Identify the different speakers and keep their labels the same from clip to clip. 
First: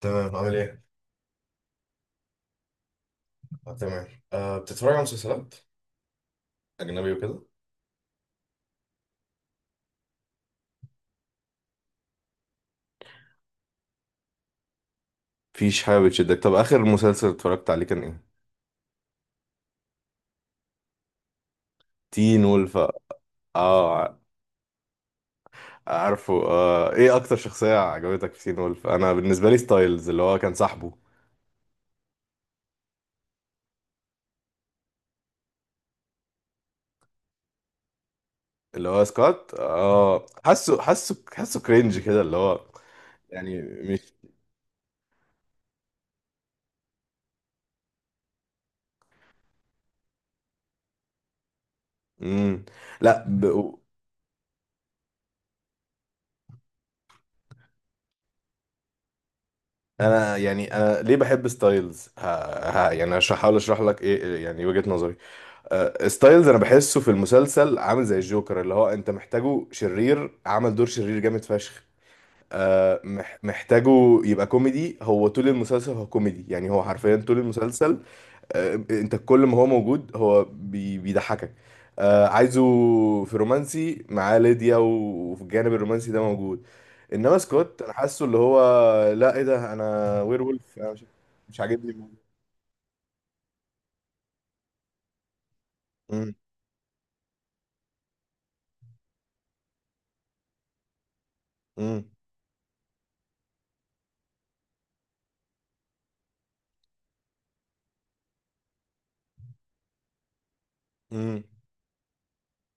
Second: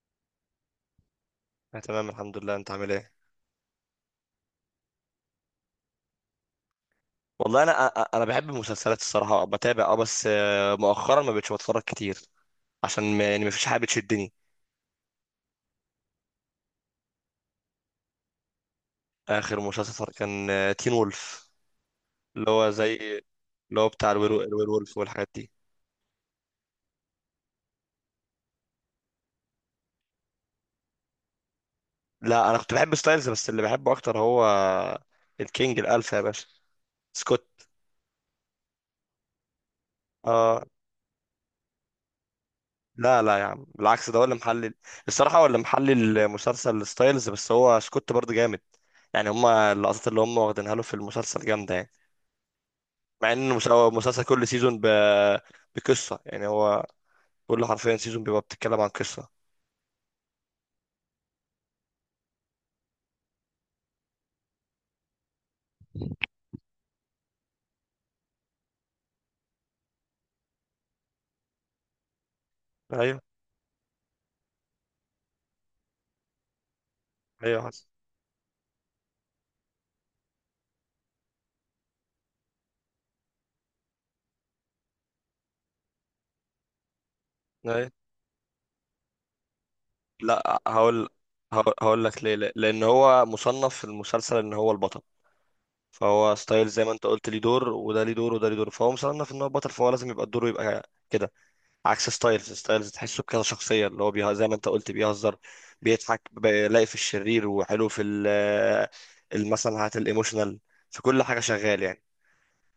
Speaker 1: تمام عامل ايه؟
Speaker 2: أنا تمام الحمد لله، أنت عامل إيه؟
Speaker 1: آه، تمام. أه بتتفرج على مسلسلات أجنبي وكده؟
Speaker 2: والله أنا أنا بحب المسلسلات، الصراحة بتابع. أه بس آه، مؤخرا ما بقتش بتفرج كتير، عشان ما، يعني، ما فيش حاجة بتشدني.
Speaker 1: مفيش حاجة بتشدك، طب آخر مسلسل اتفرجت عليه كان ايه؟
Speaker 2: آخر مسلسل كان تين وولف،
Speaker 1: تين
Speaker 2: اللي هو
Speaker 1: وولف.
Speaker 2: زي اللي هو
Speaker 1: اه
Speaker 2: بتاع
Speaker 1: ع-
Speaker 2: الوير وولف والحاجات دي.
Speaker 1: عارفه آه. ايه أكتر شخصية عجبتك في تين وولف؟ أنا بالنسبة لي ستايلز اللي هو كان صاحبه.
Speaker 2: لا، أنا كنت بحب ستايلز، بس اللي بحبه أكتر هو الكينج الألفا يا باشا، سكوت.
Speaker 1: اللي هو سكوت، اه
Speaker 2: آه.
Speaker 1: حاسه حاسه كرينج كده، اللي هو
Speaker 2: لا لا يا
Speaker 1: يعني
Speaker 2: عم،
Speaker 1: مش.
Speaker 2: بالعكس، ده هو اللي محلل. الصراحة هو اللي محلل المسلسل ستايلز، بس هو سكوت برضه جامد، يعني هما اللقطات اللي هما واخدينها له في المسلسل جامدة يعني.
Speaker 1: مم. لا
Speaker 2: مع
Speaker 1: ب...
Speaker 2: ان هو المسلسل كل سيزون بقصه، يعني هو كل، حرفيا، سيزون بيبقى بتتكلم عن قصه.
Speaker 1: أنا يعني، أنا ليه بحب ستايلز؟ يعني هحاول أشرح لك إيه يعني وجهة نظري. ستايلز انا بحسه في المسلسل عامل زي الجوكر، اللي هو انت محتاجه شرير، عمل دور شرير جامد فشخ.
Speaker 2: ايوه.
Speaker 1: محتاجه يبقى كوميدي، هو طول المسلسل هو كوميدي، يعني هو حرفيا طول
Speaker 2: ايوه حسن.
Speaker 1: المسلسل. انت كل ما هو موجود هو بيضحكك. عايزه في رومانسي معاه ليديا، وفي الجانب الرومانسي ده موجود. انما سكوت
Speaker 2: ايوه.
Speaker 1: انا حاسه اللي هو، لا ايه ده انا وير
Speaker 2: لا،
Speaker 1: وولف، انا مش
Speaker 2: هقول.
Speaker 1: مش
Speaker 2: هقول
Speaker 1: عاجبني
Speaker 2: هقول
Speaker 1: الموضوع.
Speaker 2: لك ليه. لان هو مصنف في المسلسل ان هو البطل،
Speaker 1: مم،
Speaker 2: فهو ستايل زي ما انت قلت ليه دور، وده ليه دور، وده ليه دور، فهو مصنف ان هو بطل، فهو لازم يبقى الدور يبقى كده.
Speaker 1: مم،
Speaker 2: عكس ستايلز. ستايلز تحسه كده شخصيه اللي هو زي ما انت قلت بيهزر، بيضحك، بيلاقي في الشرير، وحلو في مثلا هات الايموشنال، في كل حاجه
Speaker 1: مم.
Speaker 2: شغال يعني.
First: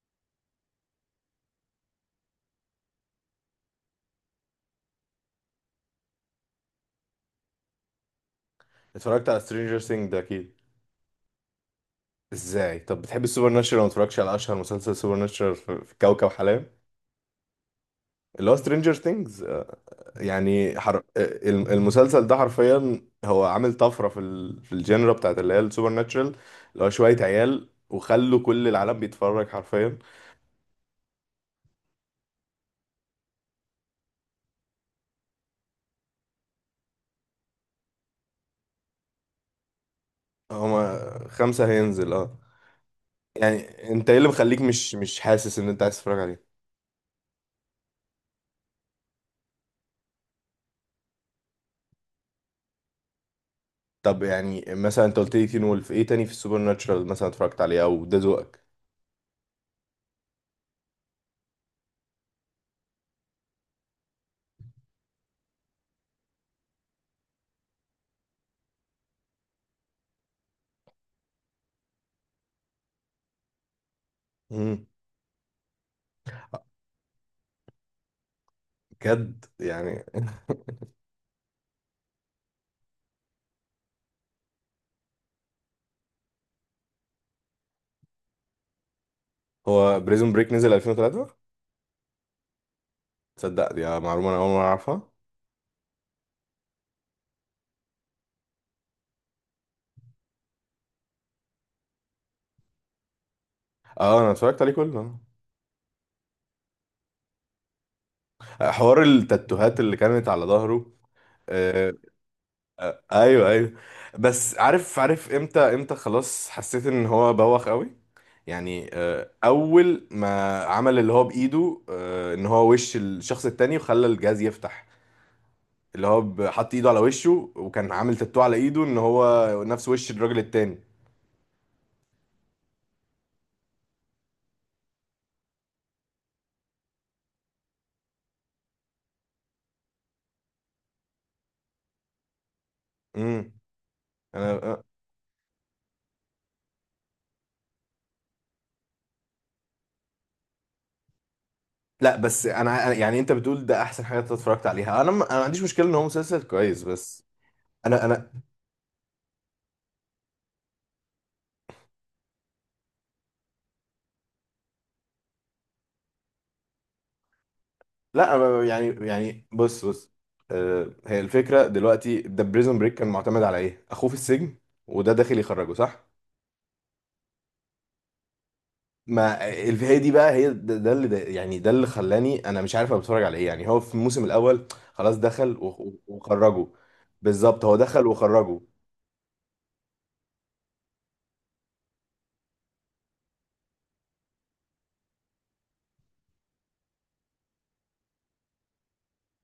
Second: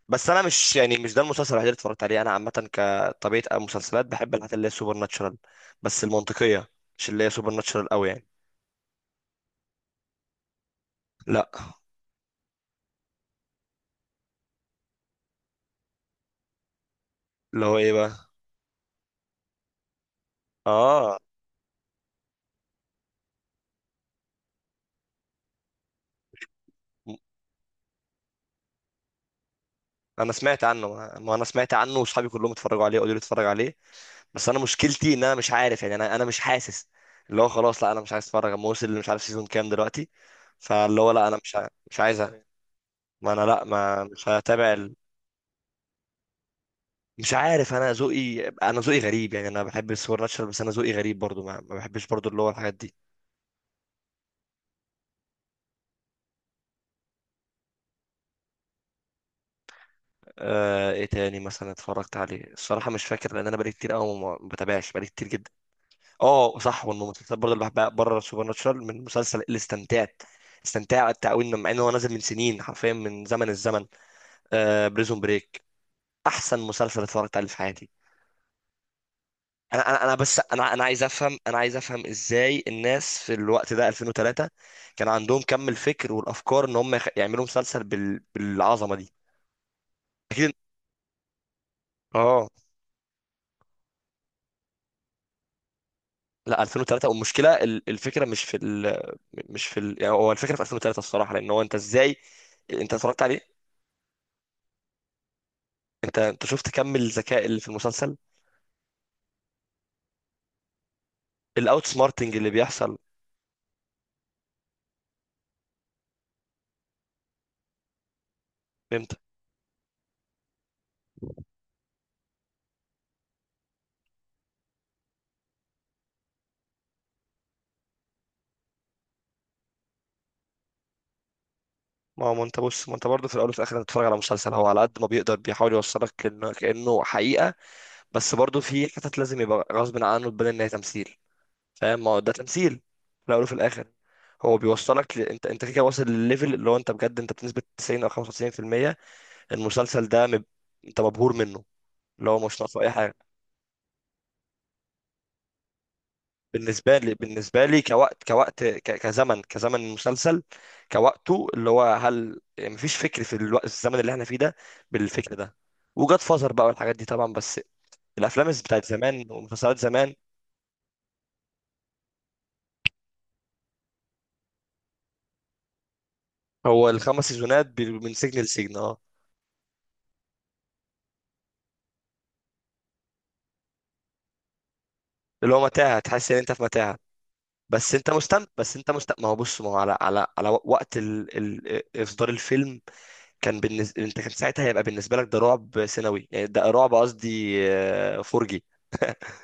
Speaker 2: بس انا مش، يعني، مش ده المسلسل الوحيد اللي اتفرجت عليه. انا عامه كطبيعه المسلسلات بحب الحاجات اللي هي سوبر ناتشرال، بس المنطقيه، مش اللي هي سوبر ناتشرال قوي يعني.
Speaker 1: اتفرجت على سترينجر سينج ده اكيد؟
Speaker 2: لا.
Speaker 1: ازاي طب بتحب السوبر ناتشرال ما اتفرجتش على اشهر مسلسل سوبر ناتشرال في في كوكب حلال،
Speaker 2: اللي هو ايه بقى؟
Speaker 1: اللي هو سترينجر ثينجز؟ يعني آه،
Speaker 2: اه.
Speaker 1: المسلسل ده حرفيا هو عامل طفره في في الجنرا بتاعت اللي هي السوبر ناتشرال، اللي هو شويه
Speaker 2: م-
Speaker 1: عيال وخلوا كل العالم بيتفرج حرفيا.
Speaker 2: انا سمعت عنه، ما انا سمعت عنه واصحابي كلهم اتفرجوا عليه، قالوا لي اتفرج عليه، بس انا مشكلتي ان انا مش عارف، يعني انا، مش حاسس. اللي هو خلاص، لا انا مش عايز اتفرج، اما وصل اللي مش عارف سيزون كام دلوقتي. فاللي هو
Speaker 1: هما
Speaker 2: لا، انا
Speaker 1: 5
Speaker 2: مش
Speaker 1: هينزل
Speaker 2: عايز.
Speaker 1: اه.
Speaker 2: ما انا لا،
Speaker 1: يعني
Speaker 2: ما
Speaker 1: انت ايه اللي
Speaker 2: مش
Speaker 1: مخليك
Speaker 2: هتابع.
Speaker 1: مش حاسس ان انت عايز تتفرج عليه؟
Speaker 2: مش عارف، انا ذوقي، غريب يعني، انا بحب السوبر ناتشرال، بس انا ذوقي غريب برضو، ما بحبش برضو اللي هو الحاجات دي.
Speaker 1: طب يعني مثلا انت قلت لي تين وولف، ايه تاني في السوبر ناتشرال مثلا اتفرجت عليه او ده ذوقك؟
Speaker 2: ايه تاني مثلا اتفرجت عليه؟ الصراحه مش فاكر، لان انا بقالي كتير قوي ما بتابعش، بقالي كتير جدا. اه صح. والمسلسلات برضو اللي بحبها بره السوبر ناتشرال، من مسلسل اللي استمتعت قوي، مع ان هو نازل من سنين، حرفيا من زمن الزمن،
Speaker 1: امم.
Speaker 2: بريزون بريك. احسن مسلسل اتفرجت عليه في حياتي.
Speaker 1: بجد
Speaker 2: انا انا
Speaker 1: يعني؟
Speaker 2: أنا بس انا انا عايز افهم. ازاي الناس في الوقت ده 2003 كان عندهم كم الفكر والافكار ان هم يعملوا مسلسل بالعظمه دي.
Speaker 1: هو بريزون
Speaker 2: اكيد.
Speaker 1: بريك نزل 2003؟
Speaker 2: اه.
Speaker 1: تصدق دي معلومة انا اول مرة اعرفها.
Speaker 2: لا، 2003. والمشكله الفكره مش في ال... مش في ال... يعني هو الفكره في 2003 الصراحه، لان هو انت ازاي؟ انت اتفرجت عليه؟
Speaker 1: اه انا اتفرجت عليه كله.
Speaker 2: انت شفت كم الذكاء اللي في المسلسل،
Speaker 1: آه، حوار التاتوهات اللي كانت على ظهره.
Speaker 2: الاوت
Speaker 1: آه.
Speaker 2: سمارتنج اللي بيحصل.
Speaker 1: ايوه ايوه. بس عارف عارف امتى خلاص حسيت ان هو بوخ قوي؟ يعني
Speaker 2: فهمت؟
Speaker 1: آه، اول ما عمل اللي هو بايده، آه ان هو وش الشخص التاني وخلى الجهاز يفتح، اللي هو حط ايده على وشه وكان عامل تاتو على ايده ان هو نفس وش الراجل التاني.
Speaker 2: ما هو، ما انت بص، ما انت برضه في الاول وفي الاخر انت بتتفرج على مسلسل، هو على قد ما بيقدر بيحاول يوصلك كأنه حقيقة، بس برضه في حتت لازم يبقى غصب عنه تبان ان هي تمثيل. فاهم؟ ما هو ده تمثيل في الاول وفي
Speaker 1: امم.
Speaker 2: الاخر. هو
Speaker 1: انا
Speaker 2: انت كده واصل لليفل اللي هو انت بجد انت بنسبة 90 او 95%. المسلسل ده انت مبهور منه.
Speaker 1: لا
Speaker 2: اللي
Speaker 1: بس
Speaker 2: هو مش ناقصه اي حاجة
Speaker 1: يعني انت بتقول ده احسن حاجه انت اتفرجت عليها، انا ما عنديش مشكله ان هو مسلسل كويس
Speaker 2: بالنسبه لي.
Speaker 1: بس.
Speaker 2: بالنسبه لي
Speaker 1: انا
Speaker 2: كوقت،
Speaker 1: انا
Speaker 2: كزمن المسلسل، كوقته، اللي هو هل يعني مفيش فكر في الوقت الزمن اللي احنا فيه ده بالفكر ده، وجاد فازر بقى والحاجات دي طبعا، بس
Speaker 1: لا
Speaker 2: الافلام
Speaker 1: أنا
Speaker 2: بتاعت
Speaker 1: يعني
Speaker 2: زمان
Speaker 1: يعني
Speaker 2: ومسلسلات
Speaker 1: بص.
Speaker 2: زمان.
Speaker 1: آه، هي الفكره دلوقتي ده بريزون بريك كان معتمد على ايه؟ اخوه في السجن وده داخل يخرجه صح؟
Speaker 2: هو الخمس سيزونات من سجن لسجن، اه.
Speaker 1: ما الفي دي بقى، هي ده يعني ده اللي خلاني انا مش عارف انا بتفرج على ايه، يعني هو في الموسم الاول خلاص
Speaker 2: اللي
Speaker 1: دخل
Speaker 2: هو متاهه، تحس ان انت في
Speaker 1: وخرجه.
Speaker 2: متاهه،
Speaker 1: بالظبط، هو
Speaker 2: بس
Speaker 1: دخل
Speaker 2: انت مستمتع.
Speaker 1: وخرجه.
Speaker 2: بس انت مستمتع، ما هو بص، ما هو على، على وقت اصدار الفيلم، كان بالنسبه انت كان ساعتها هيبقى بالنسبه لك ده رعب سنوي، يعني ده رعب قصدي فرجي،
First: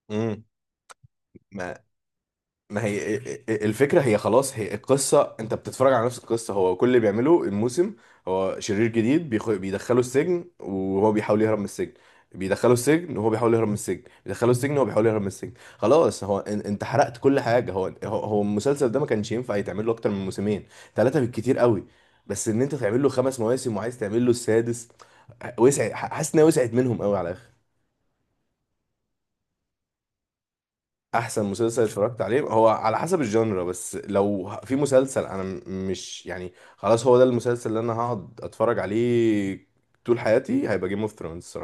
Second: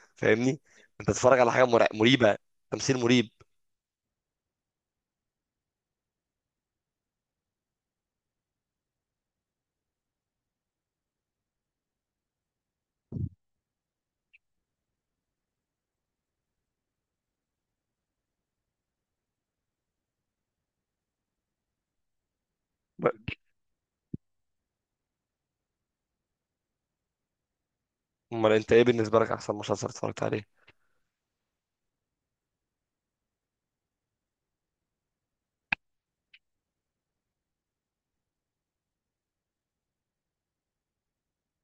Speaker 1: امم.
Speaker 2: فاهمني؟ انت تتفرج على حاجه مريبه،
Speaker 1: ما
Speaker 2: تمثيل
Speaker 1: هي
Speaker 2: مريب.
Speaker 1: الفكرة هي خلاص، هي القصة، انت بتتفرج على نفس القصة، هو كل اللي بيعمله الموسم هو شرير جديد بيدخله السجن وهو بيحاول يهرب من السجن، بيدخله السجن وهو بيحاول يهرب من السجن، بيدخله السجن وهو بيحاول يهرب من السجن. خلاص هو انت حرقت كل حاجة، هو المسلسل ده ما كانش ينفع يتعمل له اكتر من موسمين، 3 بالكتير قوي. بس ان انت تعمل له
Speaker 2: ب-
Speaker 1: 5 مواسم وعايز تعمل له السادس، وسع، حاسس انها وسعت منهم قوي على الاخر.
Speaker 2: امال انت ايه بالنسبه لك احسن مسلسل اتفرجت عليه؟
Speaker 1: احسن مسلسل اتفرجت عليه هو على حسب الجانرا، بس لو في مسلسل مش يعني خلاص هو ده المسلسل اللي انا هقعد اتفرج عليه طول حياتي، هيبقى جيم اوف ثرونز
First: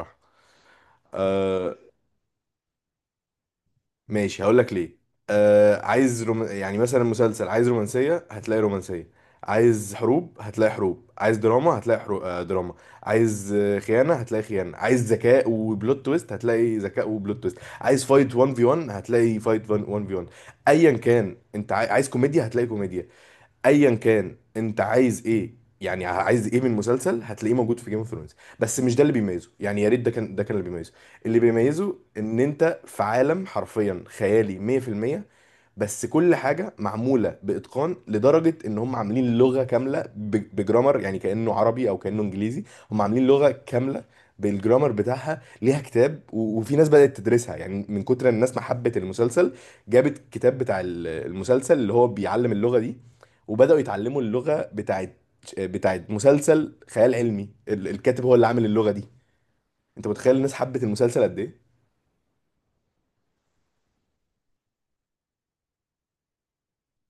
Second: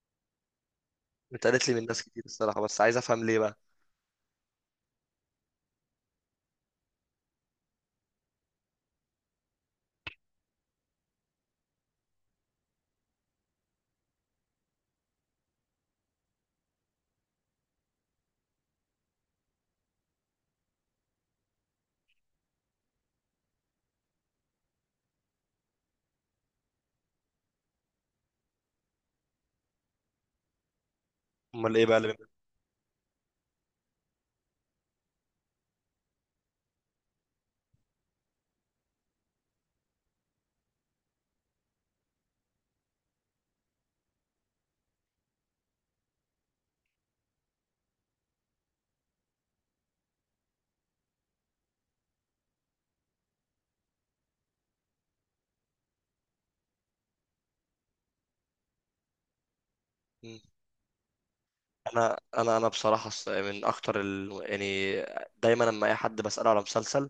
Speaker 2: اتقالت لي من
Speaker 1: الصراحه.
Speaker 2: ناس كتير الصراحه، بس عايز افهم ليه بقى.
Speaker 1: ماشي هقول لك ليه. آه، عايز يعني مثلا مسلسل، عايز رومانسية هتلاقي رومانسية، عايز حروب هتلاقي حروب، عايز دراما هتلاقي آه دراما، عايز آه، خيانة هتلاقي خيانة، عايز ذكاء وبلوت تويست هتلاقي ذكاء وبلوت تويست، عايز فايت 1 في 1 هتلاقي فايت 1 في 1، ايا كان انت عايز كوميديا هتلاقي كوميديا، ايا كان انت عايز ايه. يعني عايز ايه من مسلسل هتلاقيه موجود في جيم اوف ثرونز. بس مش ده اللي بيميزه، يعني يا ريت ده كان اللي بيميزه. اللي
Speaker 2: امال ايه
Speaker 1: بيميزه
Speaker 2: بقى اللي؟
Speaker 1: ان انت في عالم حرفيا خيالي 100%، بس كل حاجه معموله باتقان لدرجه ان هم عاملين لغه كامله بجرامر، يعني كانه عربي او كانه انجليزي، هم عاملين لغه كامله بالجرامر بتاعها، ليها كتاب، وفي ناس بدات تدرسها، يعني من كتر الناس ما حبت المسلسل جابت كتاب بتاع المسلسل اللي هو بيعلم اللغه دي، وبداوا يتعلموا اللغه بتاعت مسلسل خيال علمي، الكاتب هو اللي عامل اللغه دي. انت متخيل
Speaker 2: مم.
Speaker 1: الناس حبت المسلسل قد ايه؟
Speaker 2: انا، بصراحه من اكتر يعني دايما لما اي حد بساله على مسلسل،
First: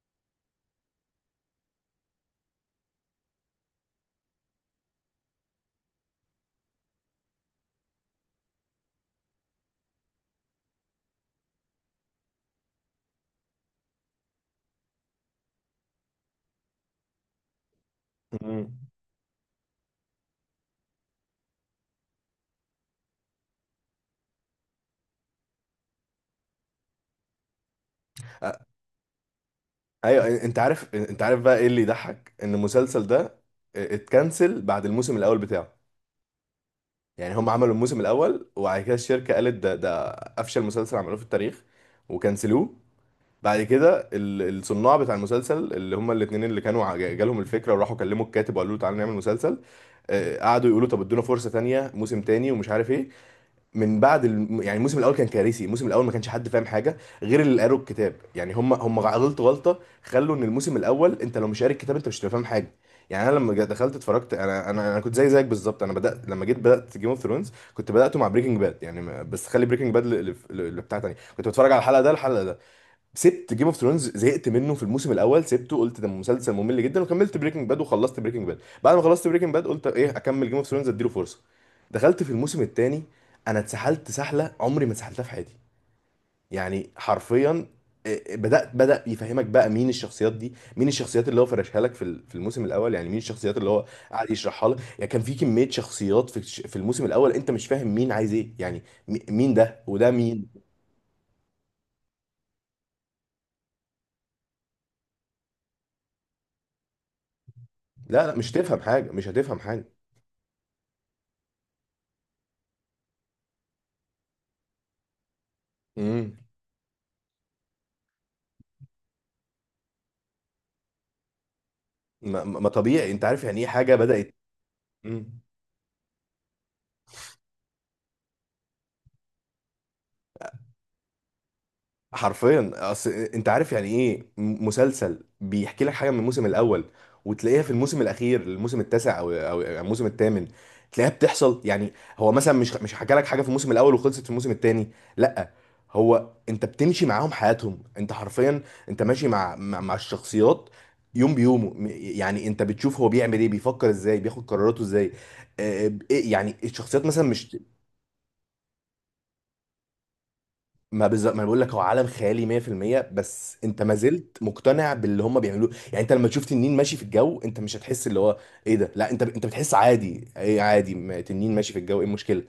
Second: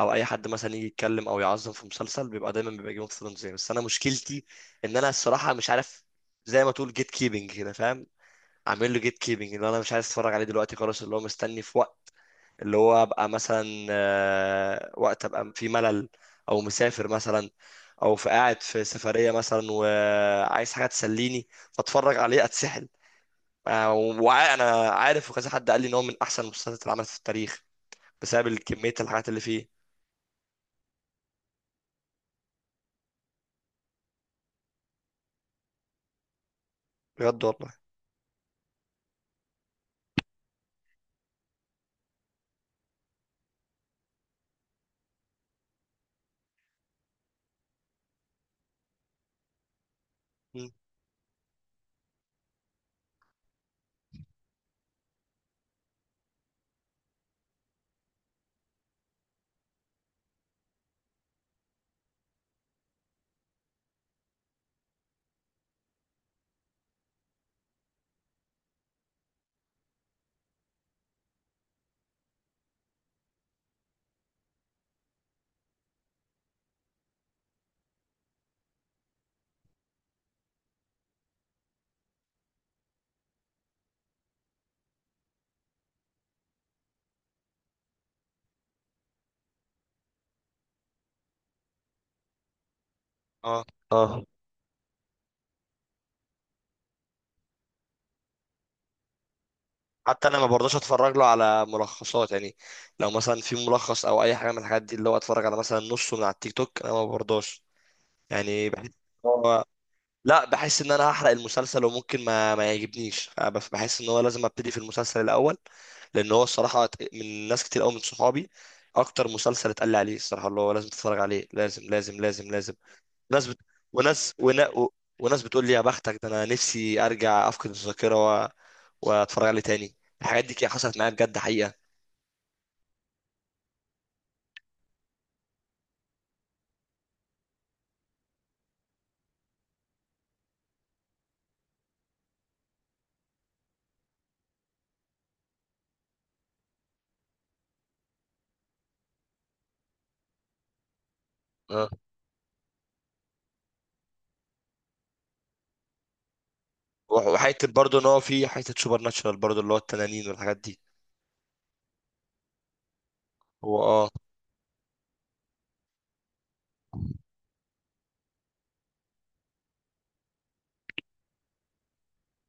Speaker 2: او اي حد مثلا يجي يتكلم او يعظم في مسلسل، بيبقى دايما بيبقى جيم اوف ثرونز، بس انا مشكلتي ان انا الصراحه مش عارف، زي ما تقول جيت كيبنج كده، فاهم؟ عامل له جيت كيبنج، اللي انا مش عايز اتفرج عليه دلوقتي خلاص، اللي هو مستني في وقت، اللي هو ابقى مثلا وقت ابقى في ملل، او مسافر مثلا، او في قاعد
Speaker 1: مم.
Speaker 2: في سفريه مثلا وعايز حاجه تسليني فاتفرج عليه اتسحل. وانا عارف، وكذا حد قال لي ان هو من احسن المسلسلات اللي عملت في التاريخ، بسبب كميه الحاجات اللي فيه.
Speaker 1: ايوه، انت عارف بقى ايه اللي يضحك؟ ان المسلسل ده اتكنسل بعد الموسم الاول بتاعه. يعني
Speaker 2: بجد
Speaker 1: هم عملوا
Speaker 2: والله.
Speaker 1: الموسم الاول وبعد كده الشركه قالت ده افشل مسلسل عملوه في التاريخ وكنسلوه. بعد كده الصناع بتاع المسلسل اللي هم الاتنين اللي كانوا جالهم الفكره وراحوا كلموا الكاتب وقالوا له تعالى نعمل مسلسل. آه، قعدوا
Speaker 2: مم.
Speaker 1: يقولوا طب ادونا فرصه تانية موسم تاني ومش عارف ايه. من بعد يعني الموسم الاول كان كارثي، الموسم الاول ما كانش حد فاهم حاجه غير اللي قروا الكتاب، يعني هم غلطت غلطه خلوا ان الموسم الاول انت لو مش قاري الكتاب انت مش هتبقى فاهم حاجه. يعني انا لما دخلت اتفرجت، انا كنت زي زيك بالظبط، انا بدات لما جيت بدات جيم اوف ثرونز كنت بداته مع بريكنج باد، يعني بس خلي بريكنج باد اللي بتاع تاني، كنت بتفرج على الحلقه ده الحلقه ده، سبت جيم اوف ثرونز زهقت منه في الموسم الاول، سبته قلت ده مسلسل ممل جدا وكملت بريكنج باد، وخلصت بريكنج باد، بعد ما خلصت بريكنج باد قلت ايه اكمل جيم اوف ثرونز اديله فرصه. دخلت في الموسم الثاني، انا اتسحلت سحله عمري ما اتسحلتها في حياتي يعني حرفيا. إيه، بدات بدا يفهمك بقى مين الشخصيات دي، مين الشخصيات اللي هو فرشها لك في في الموسم الاول، يعني مين الشخصيات
Speaker 2: اه.
Speaker 1: اللي هو
Speaker 2: اه.
Speaker 1: قاعد يشرحها لك. يعني كان في كميه شخصيات في في الموسم الاول انت مش فاهم مين عايز ايه، يعني مين ده وده
Speaker 2: حتى انا ما
Speaker 1: مين.
Speaker 2: برضاش اتفرج له على ملخصات، يعني لو مثلا في ملخص او اي حاجه من الحاجات دي اللي هو اتفرج على مثلا نصه من على التيك توك، انا ما برضاش،
Speaker 1: لا لا مش
Speaker 2: يعني
Speaker 1: تفهم
Speaker 2: بحس،
Speaker 1: حاجه، مش هتفهم حاجه.
Speaker 2: لا بحس ان انا هحرق المسلسل وممكن ما يعجبنيش. أنا بحس ان هو لازم ابتدي في المسلسل الاول، لان
Speaker 1: مم.
Speaker 2: هو الصراحه من ناس كتير قوي من صحابي، اكتر مسلسل اتقال لي عليه الصراحه اللي هو لازم تتفرج عليه، لازم لازم
Speaker 1: ما,
Speaker 2: لازم
Speaker 1: ما
Speaker 2: لازم.
Speaker 1: طبيعي، انت عارف
Speaker 2: ناس بت...
Speaker 1: يعني ايه حاجه
Speaker 2: وناس
Speaker 1: بدات؟
Speaker 2: ونا... و...
Speaker 1: مم.
Speaker 2: وناس بتقول لي يا بختك، ده انا نفسي ارجع افقد الذاكره واتفرج عليه تاني. الحاجات دي كده حصلت معايا بجد حقيقه.
Speaker 1: حرفيا، اصل انت عارف يعني ايه مسلسل بيحكي لك حاجه من الموسم الاول وتلاقيها في الموسم الاخير، الموسم التاسع او يعني الموسم الثامن، تلاقيها بتحصل يعني. هو مثلا مش حكى لك حاجه في الموسم الاول وخلصت في الموسم الثاني، لا، هو انت بتمشي معاهم حياتهم انت حرفيا، انت ماشي مع الشخصيات يوم بيومه،
Speaker 2: اه.
Speaker 1: يعني انت بتشوف هو بيعمل ايه، بيفكر ازاي، بياخد قراراته ازاي. آه، يعني الشخصيات مثلا مش.
Speaker 2: وحته برضه ان هو في حته سوبر ناتشرال برضه اللي هو التنانين والحاجات دي.
Speaker 1: ما بالظبط، ما انا بقول لك هو عالم خيالي 100% بس انت
Speaker 2: هو.
Speaker 1: ما
Speaker 2: اه.
Speaker 1: زلت مقتنع باللي هم بيعملوه، يعني انت لما تشوف تنين ماشي في الجو انت مش هتحس اللي هو ايه ده، لا انت انت بتحس عادي، ايه عادي، ما تنين ماشي في الجو ايه المشكله،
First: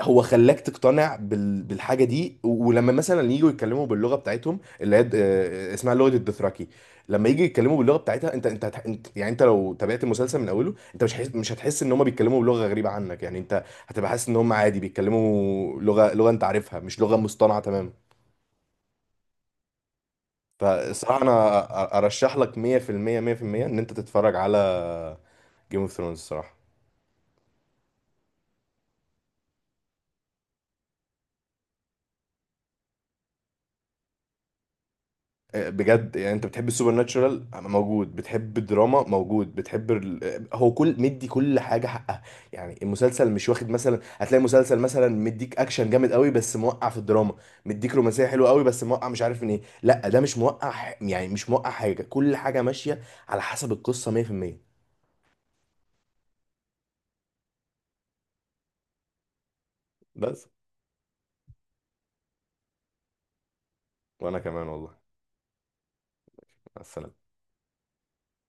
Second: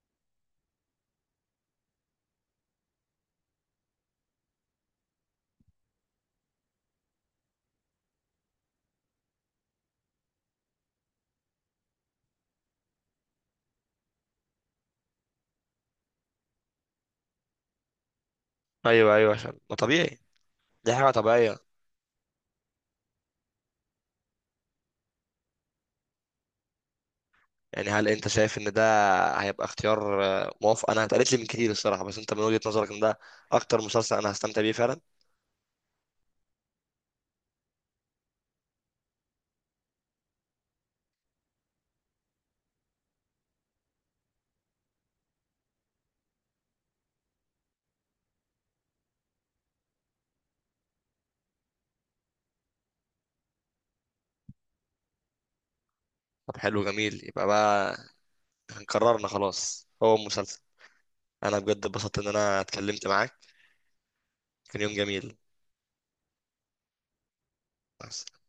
Speaker 1: هو خلاك تقتنع بالحاجه دي. ولما مثلا يجوا يتكلموا باللغه بتاعتهم، اللي هي اسمها لغه الدوثراكي، لما يجي يتكلموا باللغه بتاعتها، انت يعني انت لو تابعت المسلسل من اوله انت مش هتحس، مش هتحس ان هم بيتكلموا بلغه غريبه عنك، يعني انت هتبقى حاسس ان هم عادي بيتكلموا لغه، انت عارفها، مش لغه مصطنعه تماما.
Speaker 2: ايوه ايوه، عشان ما طبيعي، دي حاجه
Speaker 1: فالصراحة
Speaker 2: طبيعيه.
Speaker 1: أنا أرشح لك 100% 100% إن أنت تتفرج على جيم اوف ثرونز الصراحة.
Speaker 2: يعني هل انت شايف ان ده هيبقى اختيار موافق؟ انا اتقالت لي من كتير الصراحه، بس انت من وجهة نظرك ان ده اكتر مسلسل انا هستمتع بيه فعلا؟
Speaker 1: أه، بجد يعني، أنت بتحب السوبر ناتشورال موجود، بتحب الدراما موجود، بتحب هو كل مدي كل حاجة حقها. يعني المسلسل مش واخد مثلا، هتلاقي مسلسل مثلا مديك أكشن جامد قوي بس موقع في الدراما، مديك رومانسية حلوة قوي بس موقع مش عارف من إيه، لا ده مش موقع يعني مش موقع حاجة، كل حاجة ماشية على حسب القصة 100%.
Speaker 2: طب حلو جميل، يبقى بقى قررنا خلاص هو
Speaker 1: بس.
Speaker 2: المسلسل. انا بجد اتبسطت ان انا اتكلمت معاك،
Speaker 1: وأنا كمان
Speaker 2: كان يوم
Speaker 1: والله.
Speaker 2: جميل.
Speaker 1: مع السلامة.
Speaker 2: مع السلامة.